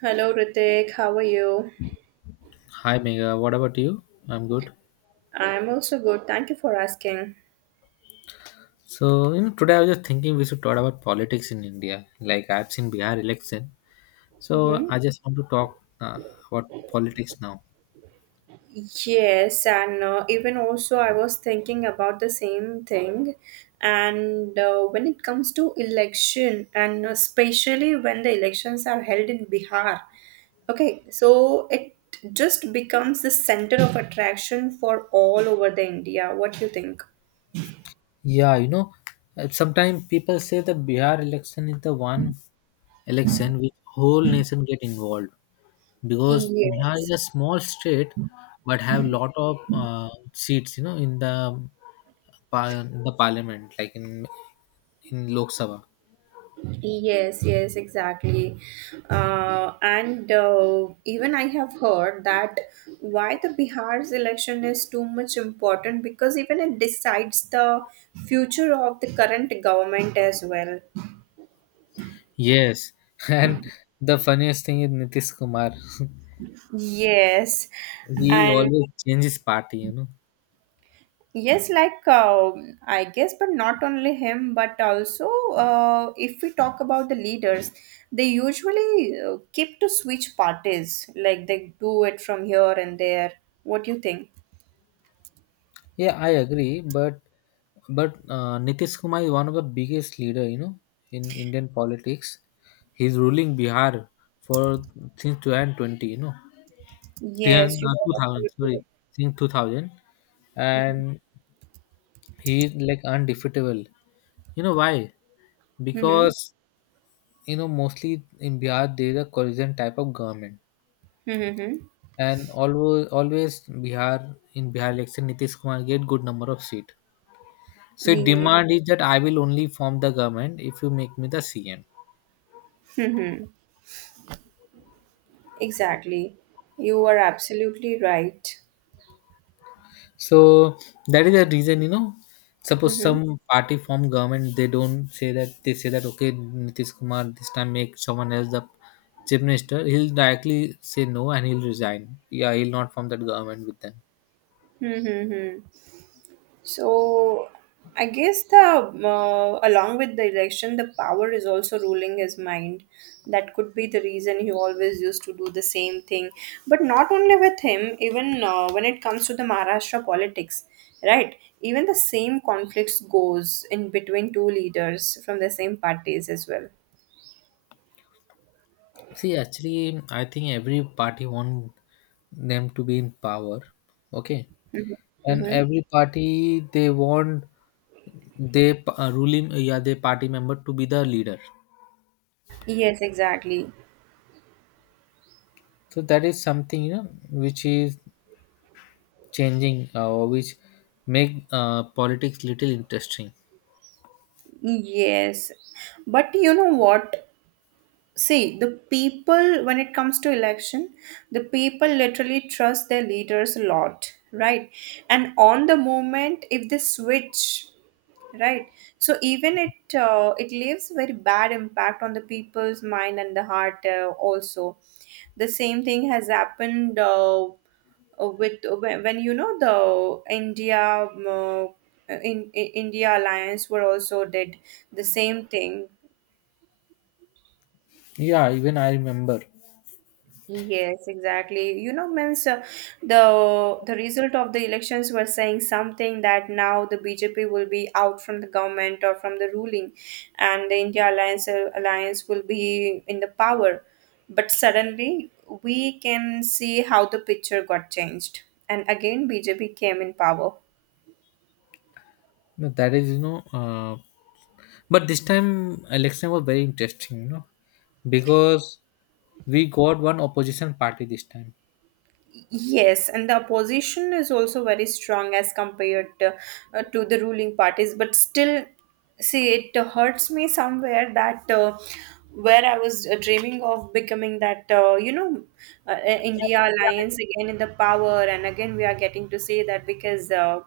Hello, Ritik. How are you? Hi Mega. What about you? I'm good. I'm also good. Thank you for asking. So you know, today I was just thinking we should talk about politics in India. Like I've seen Bihar election, so hmm I just want to talk about politics now. Yes, and even also, I was thinking about the same thing. And when it comes to election, and especially when the elections are held in Bihar, okay, so it just becomes the center of attraction for all over the India. What do you think? Yeah, you know, sometimes people say the Bihar election is the one election which whole nation get involved because Bihar is Yes. a small state but have lot of seats. You know, in the the parliament, like in Lok Sabha. Yes, yes, exactly. And Even I have heard that why the Bihar's election is too much important because even it decides the future of the current government as well. Yes, and the funniest thing is Nitish Kumar. Yes, He and always changes party, you know. yes, like, I guess, but not only him, but also if we talk about the leaders, they usually keep to switch parties, like they do it from here and there. What do you think? Yeah, I agree, but Nitish Kumar is one of the biggest leader, you know, in Indian politics. He's ruling Bihar for since 2020, you know, 10, Yes, you are 2000, absolutely sorry, since 2000, right. and he is like undefeatable. You know why? Mm-hmm. Mm-hmm. Because you know mostly in Bihar there is a coalition type of government Mm-hmm. and always Bihar in Bihar election Nitish Kumar get good number of seat. So Yeah. demand is that I will only form the government if you make me the CM. Mm-hmm. Exactly. You are absolutely right. So that is the reason you know. Suppose Mm-hmm. some party form government they don't say that, they say that okay Nitish Kumar this time make someone else the chief minister, he'll directly say no and he'll resign. Yeah, he'll not form that government with them. Hmm, hmm, hmm. So, I guess the along with the election, the power is also ruling his mind. That could be the reason he always used to do the same thing. But not only with him, even when it comes to the Maharashtra politics, right? Even the same conflicts goes in between two leaders from the same parties as well. See, actually, I think every party want them to be in power. Okay, Mm-hmm. and Mm-hmm. every party they want they ruling yeah their party member to be the leader, Yes, exactly. so that is something you know which is changing or which make politics little interesting. Yes. But you know what? See, the people, when it comes to election, the people literally trust their leaders a lot, right? And on the moment, if they switch, right? So even it leaves very bad impact on the people's mind and the heart also. The same thing has happened with when you know the India um, uh, in India alliance were also did the same thing. Yeah, even I remember. Yes, exactly. You know, means the result of the elections were saying something that now the BJP will be out from the government or from the ruling, and the India Alliance Alliance will be in the power. But suddenly, we can see how the picture got changed, and again BJP came in power. No, that is you know but this time election was very interesting you know, because we got one opposition party this time. Yes, and the opposition is also very strong as compared to the ruling parties. But still, see, it hurts me somewhere that where I was dreaming of becoming that, you know, uh, uh, India alliance again in the power, and again we are getting to say that because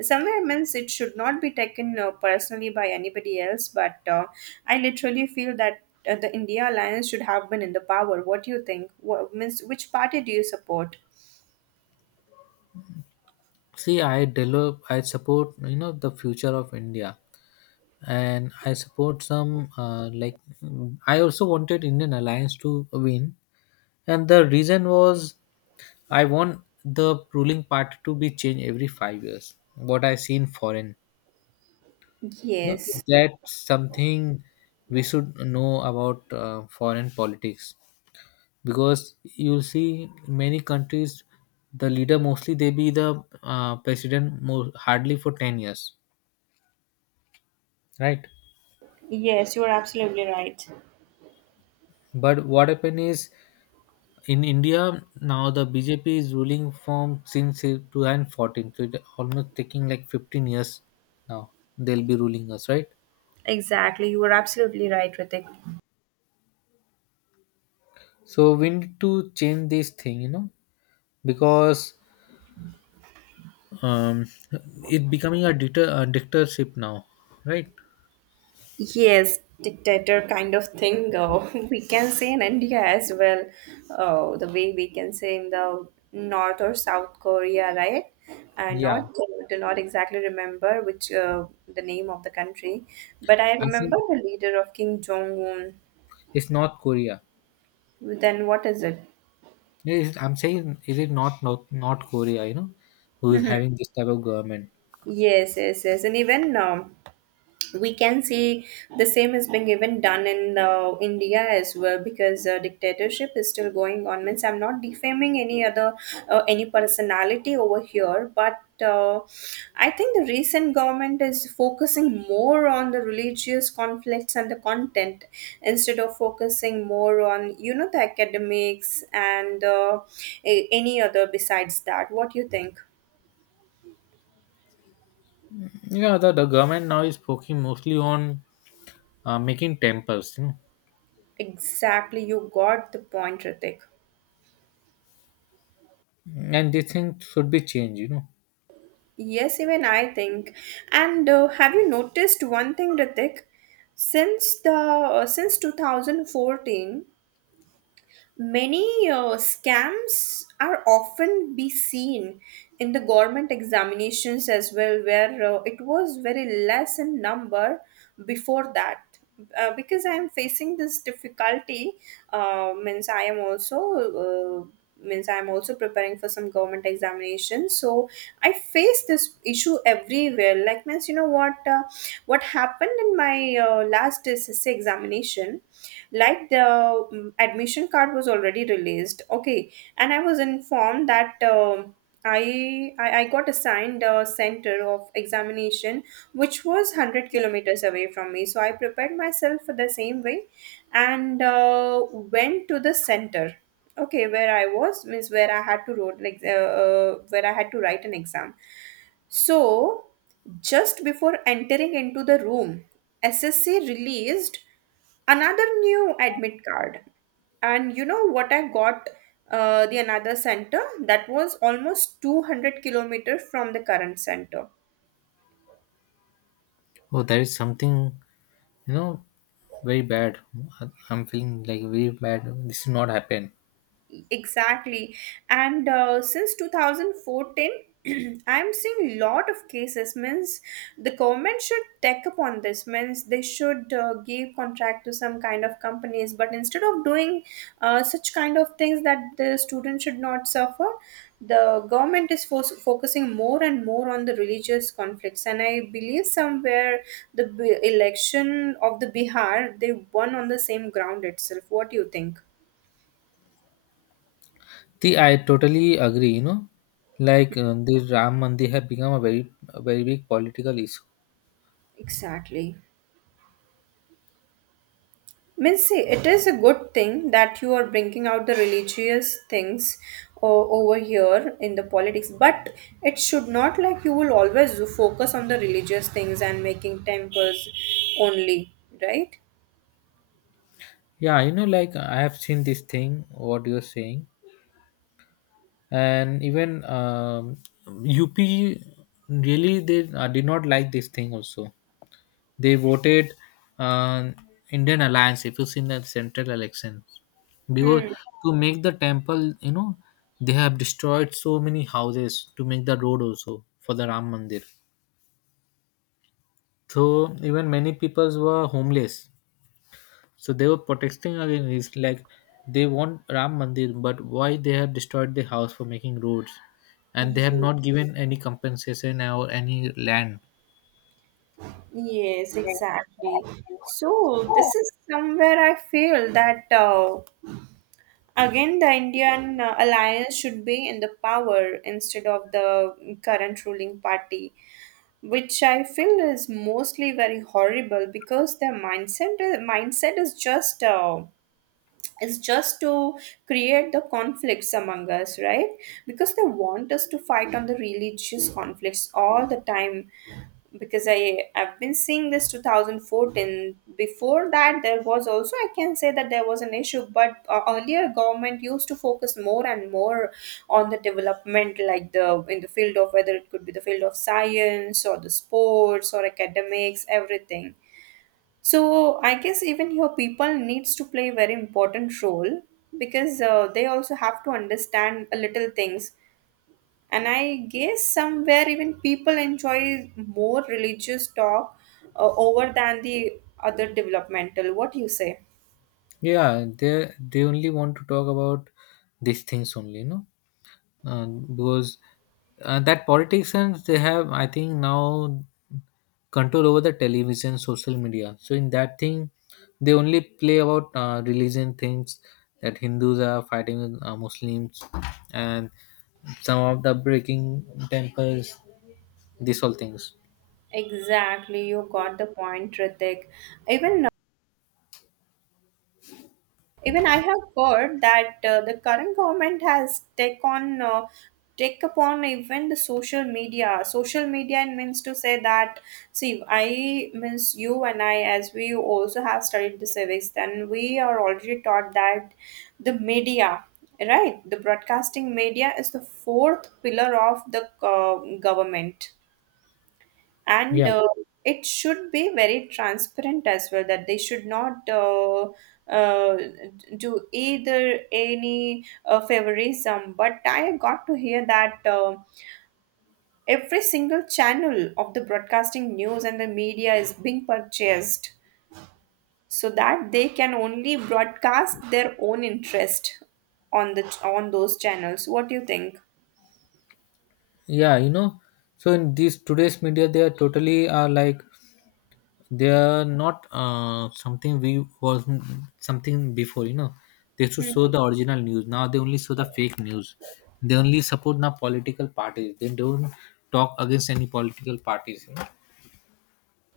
somewhere means it should not be taken personally by anybody else. But I literally feel that. The India alliance should have been in the power. What do you think? What, means which party do you support? See i develop i support you know the future of India, and I support some like I also wanted Indian alliance to win, and the reason was I want the ruling party to be changed every 5 years. What I see in foreign, you know, Yes. that's something we should know about foreign politics, because you see many countries the leader mostly they be the president more, hardly for 10 years, right? Yes, you are absolutely right. But what happened is in India now the BJP is ruling from since 2014, so it almost taking like 15 years now they'll be ruling us, right? Exactly, you are absolutely right, Ritik. So we need to change this thing you know, because um it becoming a dictator, a dictatorship now, right? Yes, dictator kind of thing. Oh, we can say in India as well. Oh, the way we can say in the North or South Korea, right? And Yeah, not do not exactly remember which the name of the country, but I I think remember the leader of King Jong Un. it's North Korea. Then what is it? I'm saying is it not North Korea you know who is having this type of government. Yes, yes, yes, and even we can see the same is being even done in india as well because dictatorship is still going on means I'm not defaming any other any personality over here but I think the recent government is focusing more on the religious conflicts and the content instead of focusing more on you know the academics and any other besides that. What do you think? Yeah, the government now is focusing mostly on making temples you know, Exactly, you got the point, Ritik. and they think should be changed you know. Yes, even I think. And have you noticed one thing, Ritik? Since the since 2014, many scams are often be seen in the government examinations as well, where it was very less in number before that. Because I am facing this difficulty, means I am also. Means I'm also preparing for some government examination so I face this issue everywhere like means you know what happened in my last SSC examination like the admission card was already released, okay, and I was informed that I got assigned a center of examination which was 100 kilometers away from me so I prepared myself for the same way and went to the center, okay, where I was means where I had to wrote like where I had to write an exam so just before entering into the room ssc released another new admit card and you know what I got the another center that was almost 200 kilometers from the current center. Oh, there is something you know very bad. I'm feeling like very bad. This should not happen. Exactly. And since 2014, I'm seeing lot of cases. Means the government should take upon this. Means they should give contract to some kind of companies. But instead of doing such kind of things that the student should not suffer, the government is focusing more and more on the religious conflicts. And I believe somewhere the election of the Bihar, they won on the same ground itself. What do you think? The i totally agree you know, like the Ram Mandir have become a very big political issue. Exactly. Means, see, it is a good thing that you are bringing out the religious things over here in the politics, but it should not like you will always focus on the religious things and making temples only, right? Yeah you know, like I have seen this thing what you're saying, and even up really they did not like this thing also. They voted uh, Indian Alliance. If you see in the central elections, because Hmm. to make the temple, you know, they have destroyed so many houses to make the road also for the Ram Mandir. So even many peoples were homeless. So they were protesting against this. Like they want Ram Mandir, but why they have destroyed the house for making roads, and they have Ye- not given any compensation or any land. Yes, exactly. So this is somewhere I feel that again the Indian alliance should be in the power instead of the current ruling party, which I feel is mostly very horrible because their mindset is just to create the conflicts among us, right? Because they want us to fight on the religious conflicts all the time because I've been seeing this 2014 before that there was also I can say that there was an issue but earlier government used to focus more and more on the development like the in the field of whether it could be the field of science or the sports or academics everything so I guess even here people needs to play a very important role because they also have to understand a little things. And I guess somewhere even people enjoy more religious talk over than the other developmental. What do you say? Yeah, they only want to talk about these things only, no. And because that politicians they have I think now control over the television social media, so in that thing they only play about religion things, that hindus are fighting with muslims and some of the breaking temples, these all things. Exactly, you got the point, Ritik. Even even I have heard that the current government has take upon even the social media. Social media and means to say that see I means you and I as we also have studied the civics, then we are already taught that the media right the broadcasting media is the fourth pillar of the government and Yeah. It should be very transparent as well that they should not uh, do either any favorism but I got to hear that every single channel of the broadcasting news and the media is being purchased so that they can only broadcast their own interest on the on those channels. What do you think? Yeah, you know, so in these today's media they are totally are like they are not something, we was something before. You know, they should show the original news. Now they only show the fake news. They only support now political parties. They don't talk against any political parties. You know?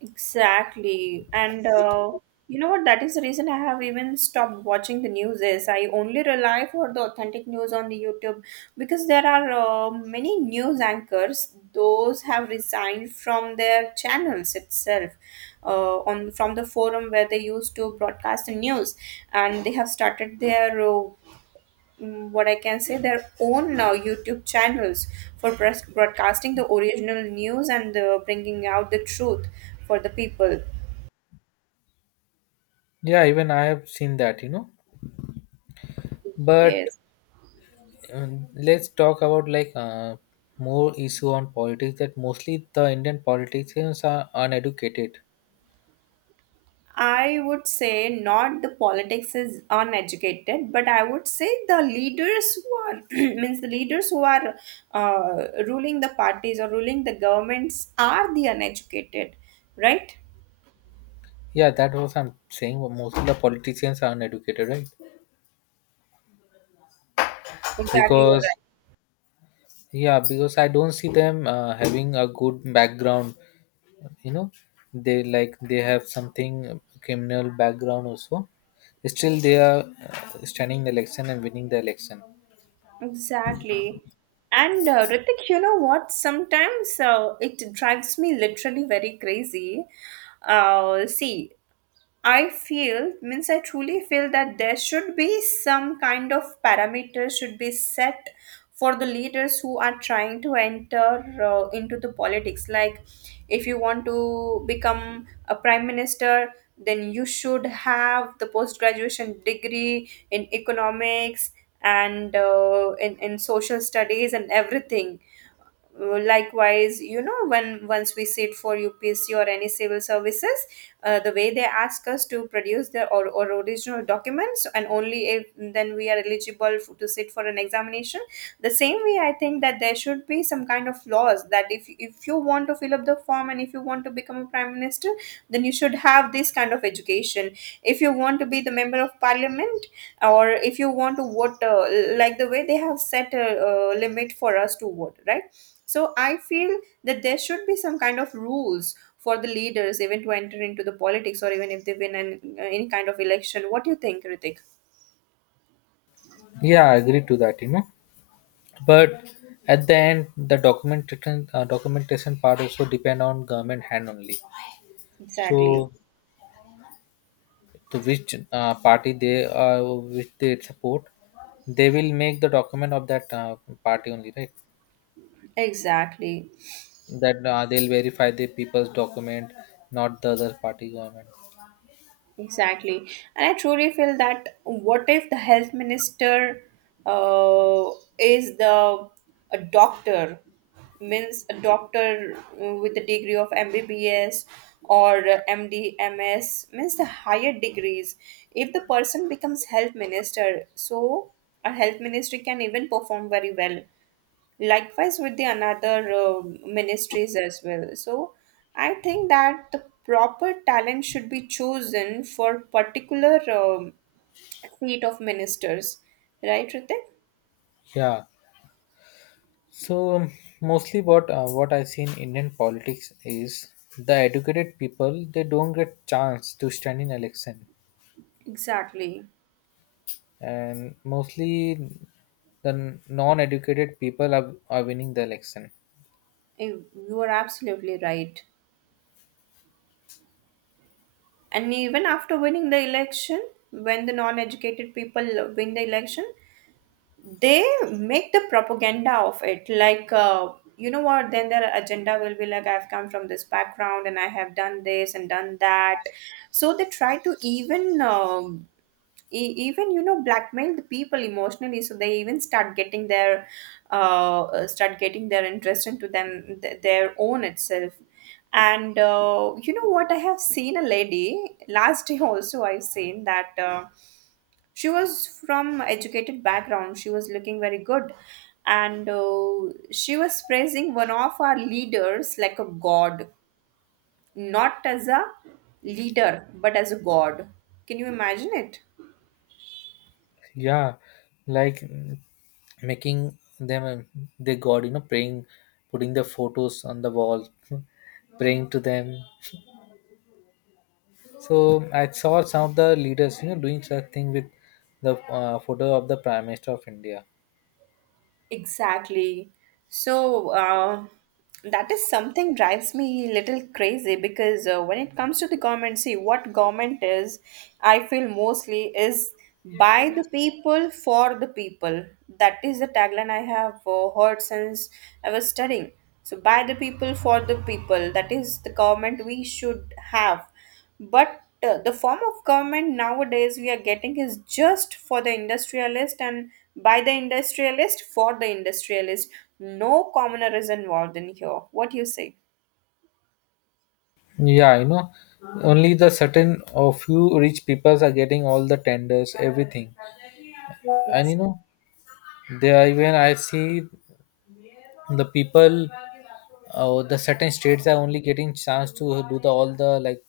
Exactly. And you know what? That is the reason I have even stopped watching the news is I only rely for the authentic news on the YouTube because there are many news anchors. Those have resigned from their channels itself, on from the forum where they used to broadcast the news, and they have started their what I can say, their own YouTube channels for broadcasting the original news and bringing out the truth for the people. Yeah, even I have seen that. You know, but Yes, let's talk about like more issue on politics. That mostly the Indian politicians are uneducated. I would say not the politics is uneducated, but I would say the leaders who are means the leaders who are ruling the parties or ruling the governments are the uneducated, right? Yeah, that was I'm saying. Mostly the politicians are uneducated, right? Exactly, you're Because right. yeah, because I don't see them having a good background you know. They like they have something criminal background also, still they are standing the election and winning the election. Exactly. And Ritik, you know what? Sometimes it drives me literally very crazy. See, I feel, means I truly feel that there should be some kind of parameters should be set for the leaders who are trying to enter into the politics. Like, if you want to become a prime minister, then you should have the post graduation degree in economics and in social studies and everything likewise you know when once we sit for upsc or any civil services the way they ask us to produce the or original documents and only if then we are eligible to sit for an examination the same way I think that there should be some kind of laws that if you want to fill up the form and if you want to become a prime minister then you should have this kind of education if you want to be the member of parliament or if you want to vote like the way they have set a, limit for us to vote, right? So I feel that there should be some kind of rules for the leaders even to enter into the politics or even if they win any kind of election. What do you think, Ritik? Yeah, I agree to that you know, but at the end the documentation part also depend on government hand only. Exactly. So to which party they which they support, they will make the document of that party only, right? Exactly. That they'll verify the people's document, not the other party government. Exactly. And I truly feel that what if the health minister uh, is the a doctor, means a doctor with the degree of MBBS or MD, MS, means the higher degrees. If the person becomes health minister, so a health ministry can even perform very well likewise with the another ministries as well so I think that the proper talent should be chosen for particular seat of ministers, right, Ritik? Yeah, so mostly what I see in Indian politics is the educated people they don't get chance to stand in election, Exactly. and mostly the non-educated people are winning the election. You are absolutely right and even after winning the election when the non-educated people win the election they make the propaganda of it like you know what then their agenda will be like I've come from this background and I have done this and done that so they try to even even you know blackmail the people emotionally so they even start getting their interest into them their own itself and you know what I have seen a lady last day also I've seen that she was from educated background she was looking very good and she was praising one of our leaders like a god, not as a leader but as a god. Can you imagine it? Yeah, like making them their god you know, praying, putting the photos on the wall, praying to them. So I saw some of the leaders, you know, doing such thing with the photo of the Prime Minister of India. Exactly. So that is something drives me a little crazy because when it comes to the government, see what government is, I feel mostly is by the people for the people. That is the tagline I have heard since I was studying. So by the people for the people. That is the government we should have. But the form of government nowadays we are getting is just for the industrialist and by the industrialist for the industrialist. No commoner is involved in here. What do you say? Yeah, you know, only the certain or few rich peoples are getting all the tenders, everything, and you Yes. know, they are even I see the people, the certain states are only getting chance to do the all the like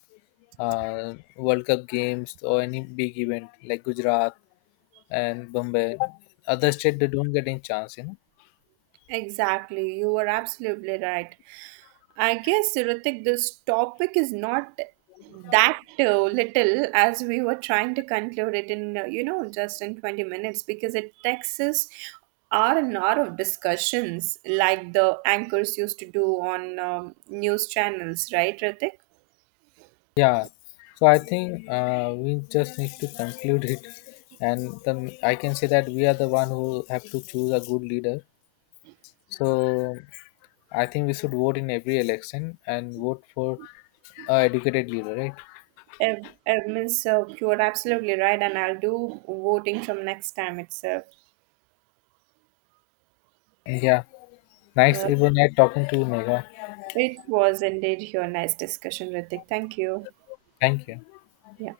World Cup games or any big event like Gujarat and Bombay. Other state they don't get any chance, you know. Exactly, you were absolutely right. I guess, Ritik, this topic is not that little as we were trying to conclude it in, you know, just in 20 minutes because it takes us hour and hour of discussions like the anchors used to do on news channels, right, Ritik? Yeah, so I think we just need to conclude it, and then I can say that we are the one who have to choose a good leader. So I think we should vote in every election and vote for a educated leader, right? Uh, means You are absolutely right, and I'll do voting from next time itself. Yeah, nice. Uh, It was nice talking to you, Megha. it was indeed your nice discussion, Ritik. Thank you. Thank you. Yeah.